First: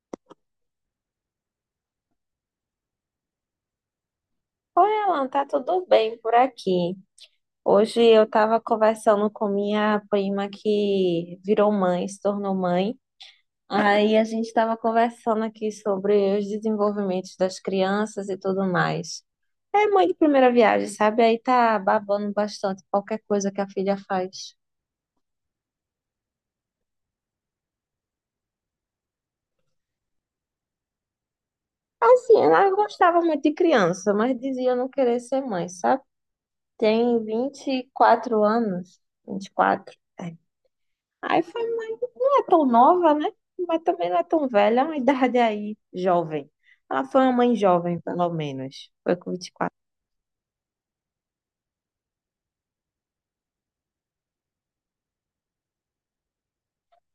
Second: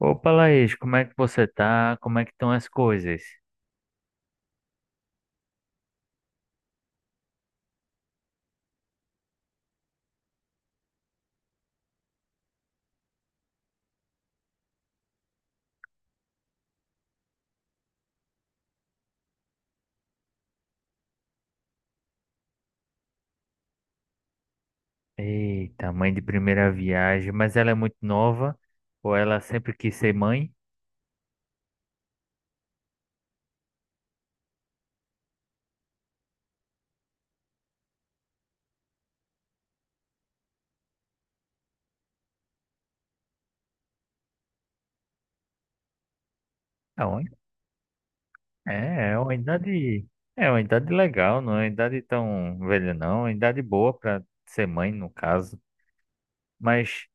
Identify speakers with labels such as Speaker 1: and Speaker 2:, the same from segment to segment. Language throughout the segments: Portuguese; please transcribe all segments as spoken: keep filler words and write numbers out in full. Speaker 1: Opa, Laís, como é que você tá? Como é que estão as coisas?
Speaker 2: Oi, Alan, tá tudo bem por aqui? Hoje eu estava conversando com minha prima que virou mãe, se tornou mãe. Aí a gente estava conversando aqui sobre os desenvolvimentos das crianças e tudo mais. É mãe de primeira viagem, sabe? Aí tá babando bastante qualquer coisa que a filha faz.
Speaker 1: Eita, mãe de primeira viagem, mas ela é muito nova ou ela sempre quis ser mãe?
Speaker 2: Assim, ela gostava muito de criança, mas dizia não querer ser mãe, sabe? Tem vinte e quatro anos, vinte e quatro. É. Aí foi É tão nova, né? Mas também não é tão velha, é uma idade, é aí, jovem.
Speaker 1: É
Speaker 2: Ela
Speaker 1: uma-
Speaker 2: foi uma mãe jovem, pelo menos.
Speaker 1: é
Speaker 2: Foi
Speaker 1: é
Speaker 2: com
Speaker 1: uma
Speaker 2: vinte e quatro.
Speaker 1: idade, é uma idade legal, não é uma idade tão velha não, é uma idade boa para ser mãe no caso. Mas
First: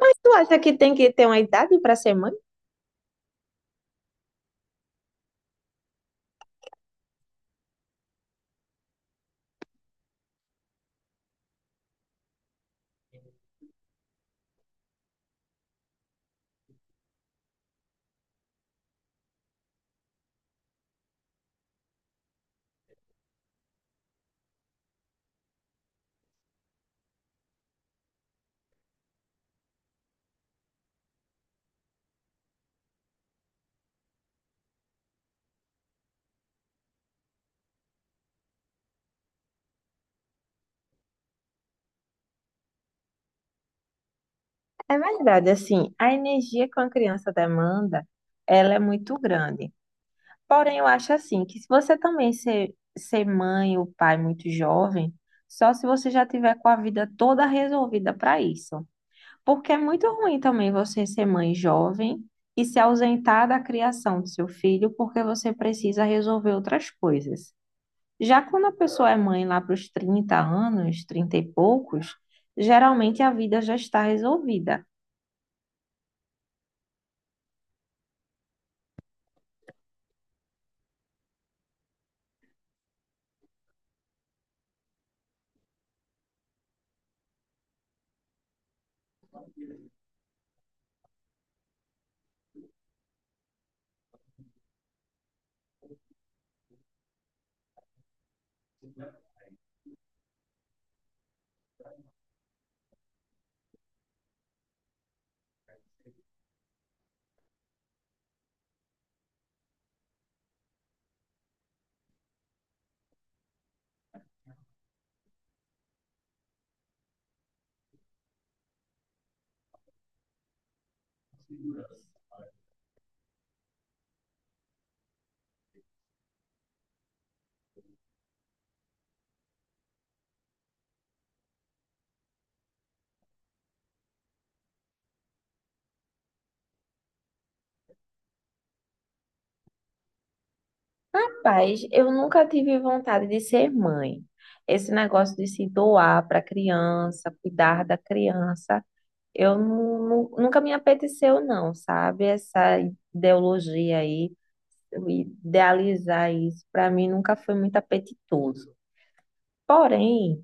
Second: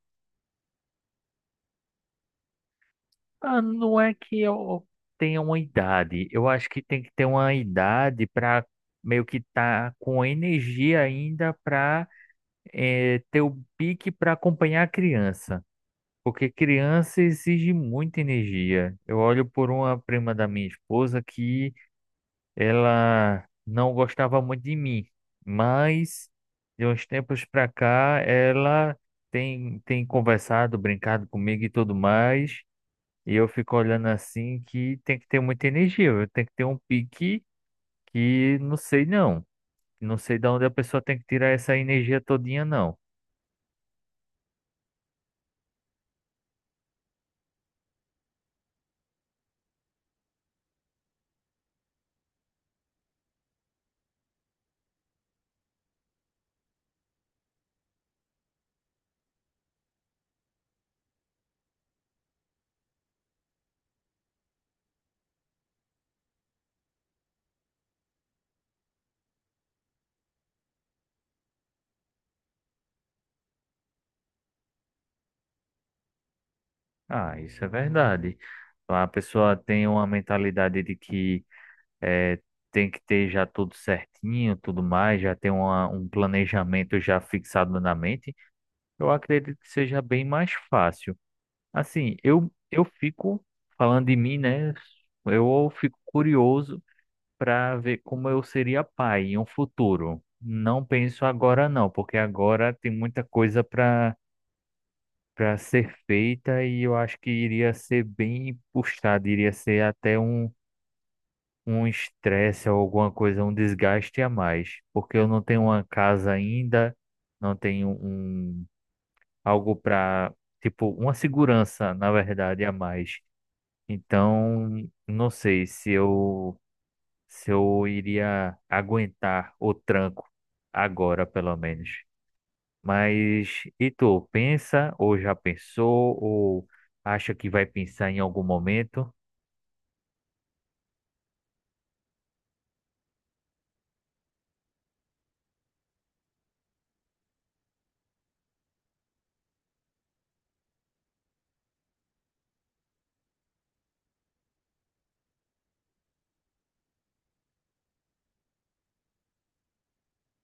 Speaker 2: Mas tu acha que tem que ter uma idade para ser mãe?
Speaker 1: ah, não é que eu tenha uma idade, eu acho que tem que ter uma idade para meio que tá com energia ainda para ter o pique para acompanhar a criança. Porque criança exige muita energia. Eu olho por uma prima da minha esposa que ela não gostava muito de mim, mas de uns tempos pra cá ela tem, tem conversado, brincado comigo e tudo mais. E eu fico olhando assim que tem que ter muita energia, viu? Tem que ter um pique que não sei não. Não sei de onde a pessoa tem que tirar essa energia todinha, não.
Speaker 2: É verdade, assim, a energia que uma criança demanda, ela é muito grande. Porém, eu acho assim, que se você também ser, ser mãe ou pai muito jovem, só se você já tiver com a vida toda resolvida para isso. Porque é muito ruim também você ser mãe jovem e se ausentar da criação do seu filho porque você precisa resolver outras coisas. Já quando a pessoa é mãe lá para os trinta anos, trinta e poucos, geralmente a vida já está resolvida.
Speaker 1: Ah, isso é verdade. A pessoa tem uma mentalidade de que é, tem que ter já tudo certinho, tudo mais, já ter uma, um planejamento já fixado na mente. Eu acredito que seja bem mais fácil. Assim, eu, eu fico falando de mim, né? Eu fico curioso para ver como eu seria pai em um futuro. Não penso agora não, porque agora tem muita coisa para para ser feita e eu acho que iria ser bem puxado, iria ser até um um estresse ou alguma coisa, um desgaste a mais, porque eu não tenho uma casa ainda, não tenho um algo para, tipo, uma segurança, na verdade, a mais. Então, não sei se eu se eu iria aguentar o tranco agora, pelo menos. Mas e tu, pensa ou já pensou ou acha que vai pensar em algum momento?
Speaker 2: Rapaz, eu nunca tive vontade de ser mãe. Esse negócio de se doar para a criança, cuidar da criança, eu nu- nu- nunca me apeteceu, não, sabe? Essa ideologia aí, idealizar isso, para mim nunca foi muito apetitoso. Porém,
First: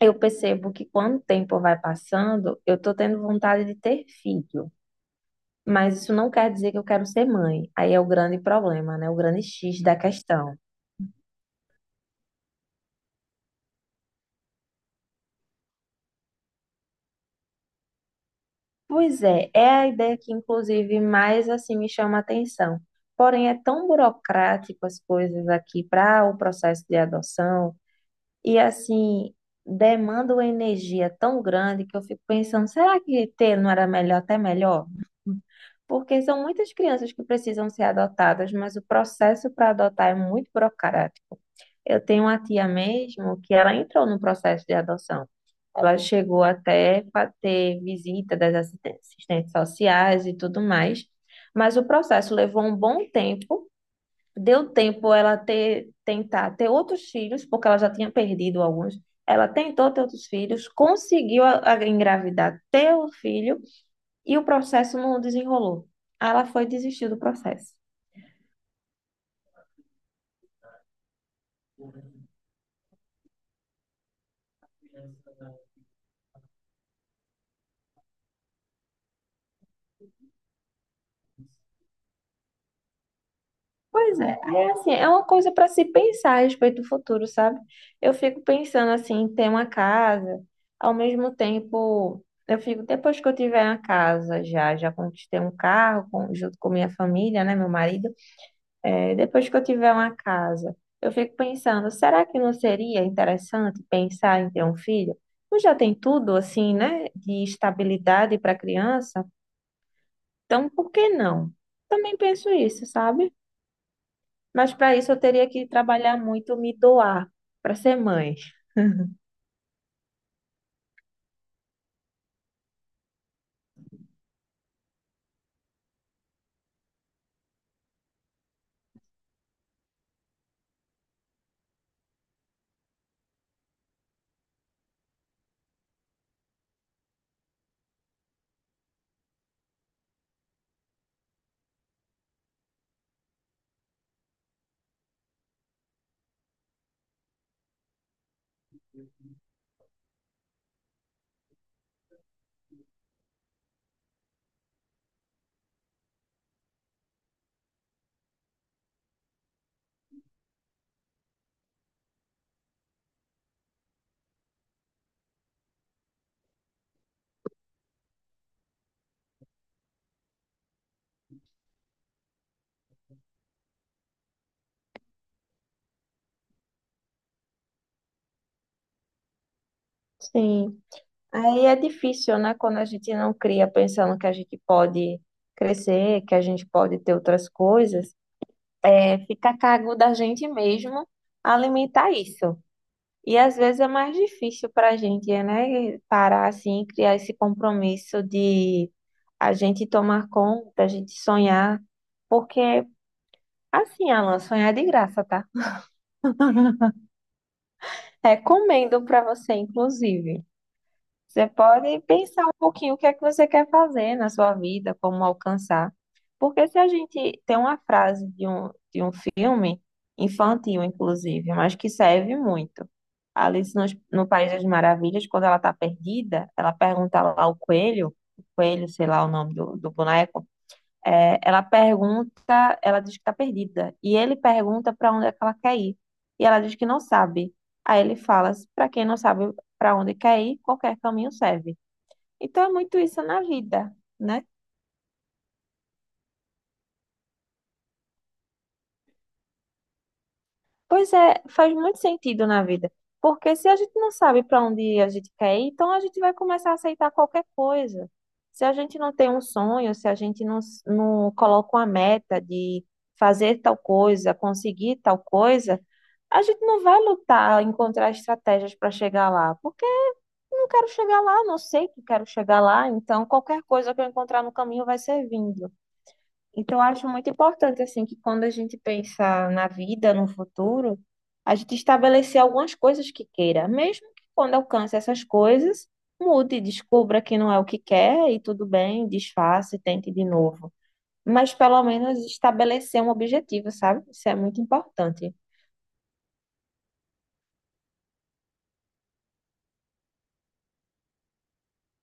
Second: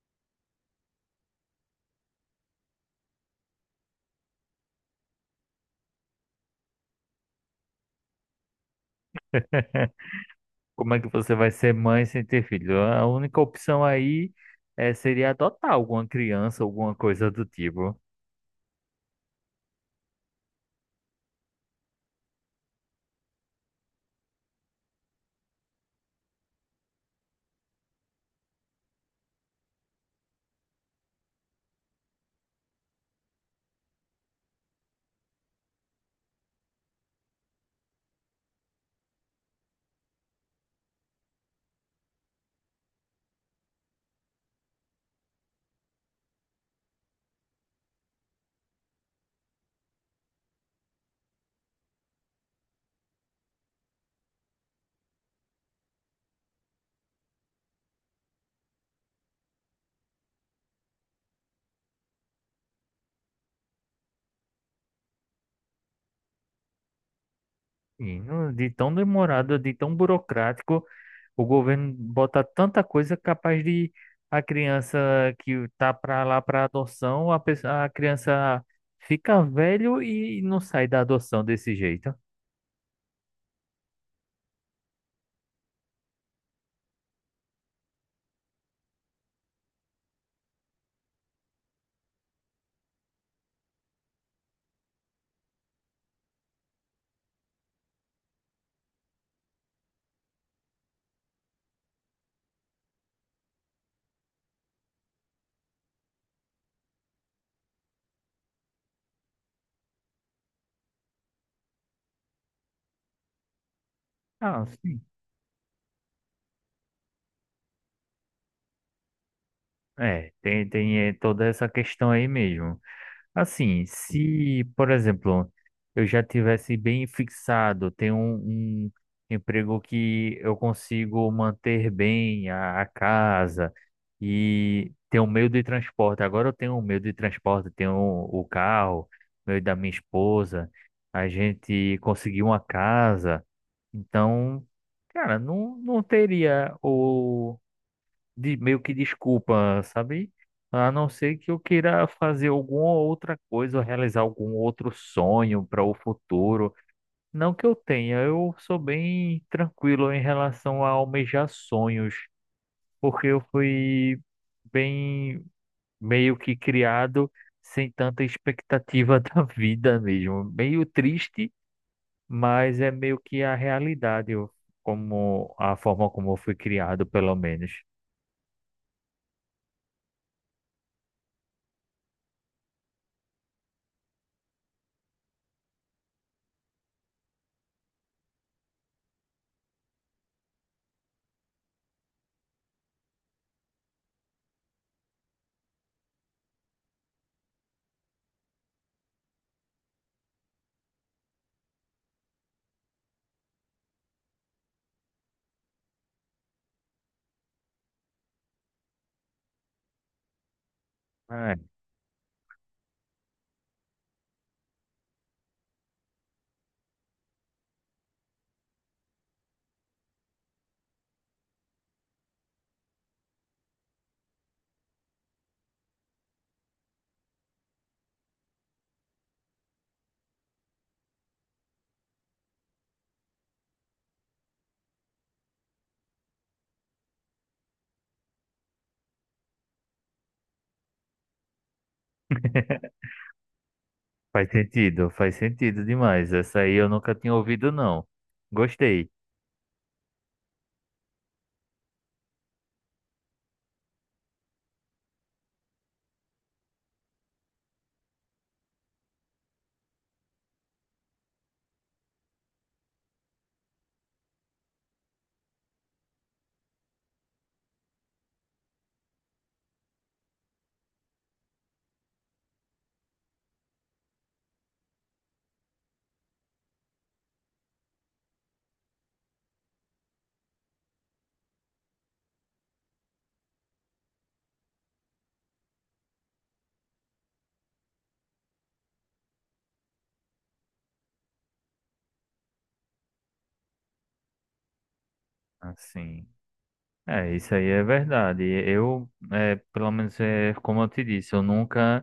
Speaker 2: eu percebo que quando o tempo vai passando, eu tô tendo vontade de ter filho. Mas isso não quer dizer que eu quero ser mãe. Aí é o grande problema, né? O grande X da questão.
Speaker 1: Como é que você vai ser mãe sem ter filho? A única opção aí é, seria adotar alguma criança, alguma coisa do tipo.
Speaker 2: Pois é, é a ideia que, inclusive, mais assim me chama a atenção. Porém, é tão burocrático as coisas aqui para o processo de adoção. E assim, demanda uma energia tão grande que eu fico pensando, será que ter não era melhor, até melhor? Porque são muitas crianças que precisam ser adotadas, mas o processo para adotar é muito burocrático. Eu tenho uma tia mesmo que ela entrou no processo de adoção. Ela chegou até a ter visita das assisten- assistentes sociais e tudo mais, mas o processo levou um bom tempo. Deu tempo ela ter, tentar ter outros filhos, porque ela já tinha perdido alguns. Ela tentou ter outros filhos, conseguiu a- a engravidar, ter o filho, e o processo não desenrolou. Aí ela foi desistir do processo.
Speaker 1: E não- de tão demorado, de tão burocrático, o governo bota tanta coisa capaz de a criança que tá para lá para adoção, a, pessoa, a criança fica velho e não sai da adoção desse jeito.
Speaker 2: Pois é, é assim, é uma coisa para se pensar a respeito do futuro, sabe? Eu fico pensando assim, em ter uma casa, ao mesmo tempo, eu fico, depois que eu tiver uma casa já, já conquistei um carro com- junto com minha família, né, meu marido. É, depois que eu tiver uma casa, eu fico pensando, será que não seria interessante pensar em ter um filho? Tu já tem tudo assim, né, de estabilidade para criança, então por que não? Também penso isso, sabe?
Speaker 1: Ah,
Speaker 2: Mas para
Speaker 1: sim.
Speaker 2: isso eu teria que trabalhar muito, me doar para ser mãe.
Speaker 1: É, tem, tem eh, toda essa questão aí mesmo. Assim, se, por exemplo, eu já tivesse bem fixado, tenho um, um emprego que eu consigo manter bem a, a casa e ter um meio de transporte. Agora eu tenho um meio de transporte, tenho o carro, meio da minha esposa, a gente conseguiu uma casa. Então, cara, não, não teria de meio que desculpa, sabe? A não ser que eu queira fazer alguma outra coisa, ou realizar algum outro sonho para o futuro. Não que eu tenha, eu sou bem tranquilo em relação a almejar sonhos, porque eu fui bem meio que criado sem tanta expectativa da vida mesmo. Meio triste, mas é meio que a realidade, eu- como a forma como eu fui criado, pelo menos.
Speaker 2: Sim, aí é difícil, né, quando a gente não cria pensando que a gente pode crescer, que a gente pode ter outras coisas, é, fica a cargo da gente mesmo alimentar isso. E às vezes é mais difícil para a gente, né? Parar assim, criar esse compromisso de a gente tomar conta, a gente sonhar, porque assim, Alan, sonhar é de graça, tá? Recomendo para você, inclusive. Você pode pensar um pouquinho o que é que você quer fazer na sua vida, como alcançar. Porque se a gente tem uma frase de um, de um filme, infantil inclusive, mas que serve muito. Alice no, no País das Maravilhas, quando ela está perdida, ela pergunta lá ao coelho, o coelho, sei lá o nome do, do boneco, é, ela pergunta, ela diz que está perdida. E ele pergunta para onde é que ela quer ir. E ela diz que não sabe. Aí ele fala: para quem não sabe para onde quer ir, qualquer caminho serve. Então
Speaker 1: É.
Speaker 2: é muito isso na vida, né?
Speaker 1: Faz sentido, faz sentido demais. Essa aí eu nunca tinha ouvido, não. Gostei.
Speaker 2: Pois é, faz muito sentido na vida. Porque se a gente não sabe para onde a gente quer ir, então a gente vai começar a aceitar qualquer coisa. Se a gente não tem um sonho, se a gente não, s- não coloca uma meta de fazer tal coisa, conseguir tal coisa, a gente não vai lutar, encontrar estratégias para chegar lá. Porque não quero chegar lá, não sei que quero chegar lá, então qualquer coisa que eu encontrar no caminho vai servindo. Então, eu acho muito importante, assim, que quando a gente pensa na vida, no futuro, a gente estabelecer algumas coisas que queira, mesmo que quando alcance essas coisas, mude, descubra que não é o que quer e tudo bem, desfaça e tente de novo. Mas pelo menos estabelecer um objetivo, sabe? Isso é muito importante.
Speaker 1: Assim, é, isso aí é verdade. Eu, é, pelo menos, é, como eu te disse, eu nunca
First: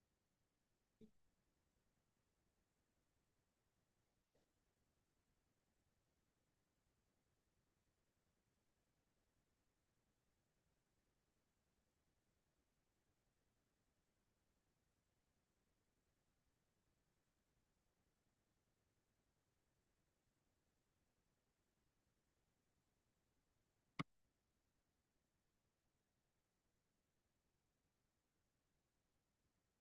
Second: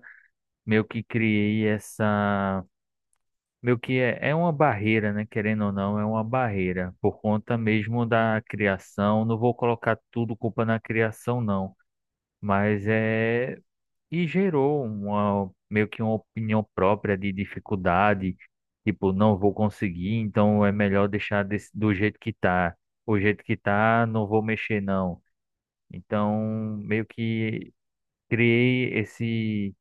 Speaker 1: meio que criei essa. Meio que é, é uma barreira, né? Querendo ou não, é uma barreira. Por conta mesmo da criação. Não vou colocar tudo culpa na criação, não. Mas é e gerou uma meio que uma opinião própria de dificuldade, tipo, não vou conseguir, então é melhor deixar desse- do jeito que tá. O jeito que tá, não vou mexer não. Então, meio que criei esse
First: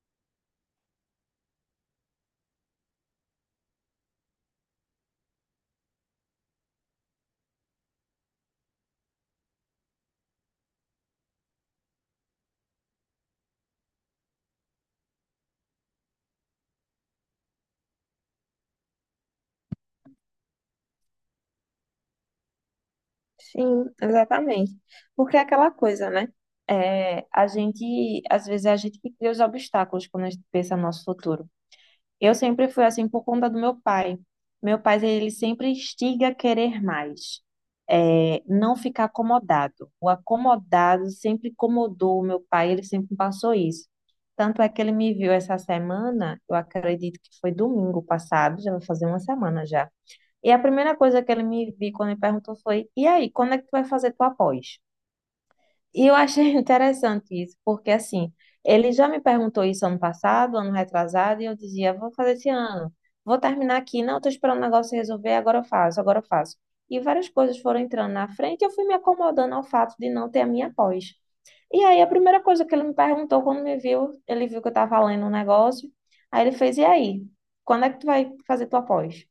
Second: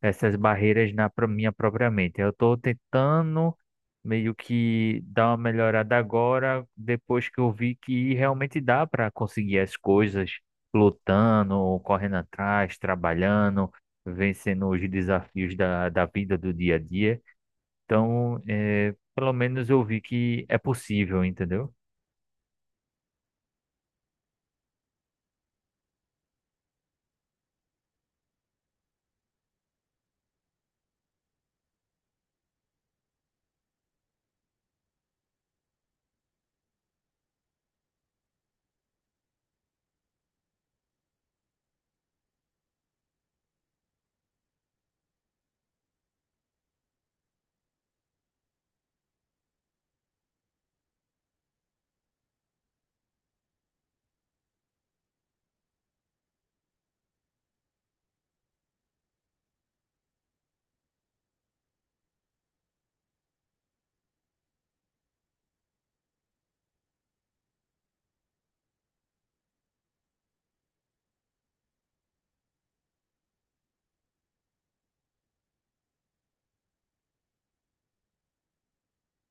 Speaker 1: essas barreiras na pro- minha própria mente. Eu estou tentando meio que dar uma melhorada agora, depois que eu vi que realmente dá para conseguir as coisas lutando, correndo atrás, trabalhando, vencendo os desafios da, da vida do dia a dia. Então, é, pelo menos eu vi que é possível, entendeu?
Speaker 2: Sim, exatamente. Porque é aquela coisa, né? É, a gente, às vezes, é a gente que cria os obstáculos quando a gente pensa no nosso futuro. Eu sempre fui assim por conta do meu pai. Meu pai, ele sempre instiga a querer mais. É, não ficar acomodado. O acomodado sempre incomodou o meu pai, ele sempre passou isso. Tanto é que ele me viu essa semana, eu acredito que foi domingo passado, já vai fazer uma semana já. E a primeira coisa que ele me viu quando ele perguntou foi: e aí, quando é que tu vai fazer tua pós? E eu achei interessante isso, porque assim, ele já me perguntou isso ano passado, ano retrasado, e eu dizia, vou fazer esse ano, vou terminar aqui, não, estou esperando o negócio se resolver, agora eu faço, agora eu faço. E várias coisas foram entrando na frente, e eu fui me acomodando ao fato de não ter a minha pós. E aí, a primeira coisa que ele me perguntou quando me viu, ele viu que eu estava lendo um negócio, aí ele fez, e aí, quando é que tu vai fazer tua pós?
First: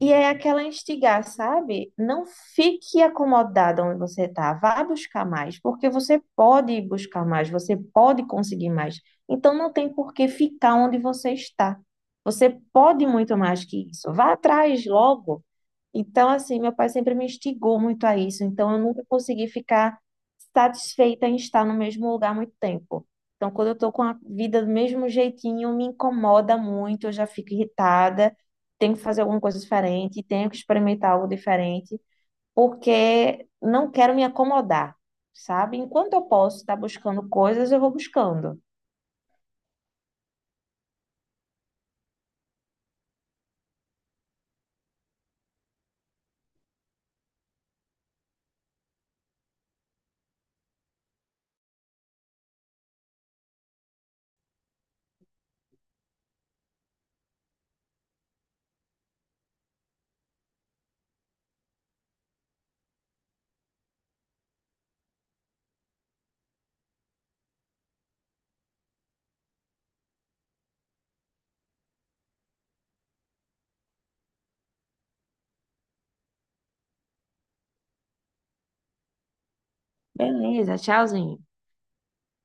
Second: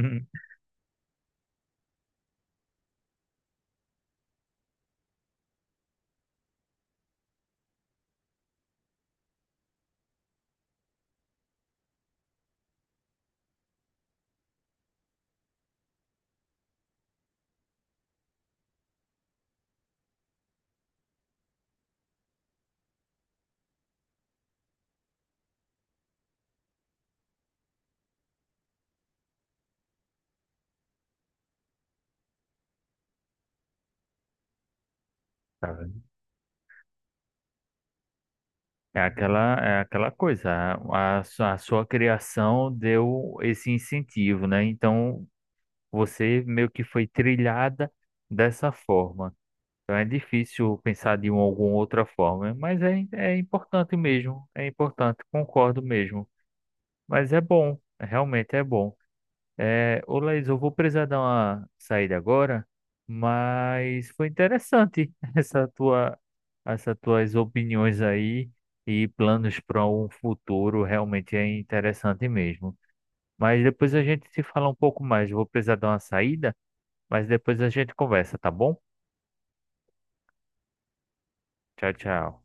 Speaker 2: E é aquela instigar, sabe? Não fique acomodada onde você está. Vá buscar mais, porque você pode buscar mais, você pode conseguir mais. Então não tem por que ficar onde você está. Você pode muito mais que isso. Vá atrás logo. Então, assim, meu pai sempre me instigou muito a isso. Então, eu nunca consegui ficar satisfeita em estar no mesmo lugar há muito tempo. Então, quando eu estou com a vida do mesmo jeitinho, me incomoda muito, eu já fico irritada, tenho que fazer alguma coisa diferente, tenho que experimentar algo diferente, porque não quero me acomodar, sabe?
Speaker 1: Cara,
Speaker 2: Enquanto eu posso estar buscando coisas, eu vou buscando.
Speaker 1: é aquela, é aquela coisa, a, a sua a sua criação deu esse incentivo, né? Então você meio que foi trilhada dessa forma. Então é difícil pensar de uma, alguma outra forma, mas é, é importante mesmo, é importante, concordo mesmo. Mas é bom, realmente é bom. É, ô Laís, eu vou precisar dar uma saída agora, mas foi interessante essa tua, essas tuas opiniões aí e planos para um futuro, realmente é interessante mesmo. Mas depois a gente se fala um pouco mais. Eu vou precisar dar uma saída. Mas depois a gente conversa, tá bom?
Speaker 2: Beleza, tchauzinho.
Speaker 1: Tchau, tchau.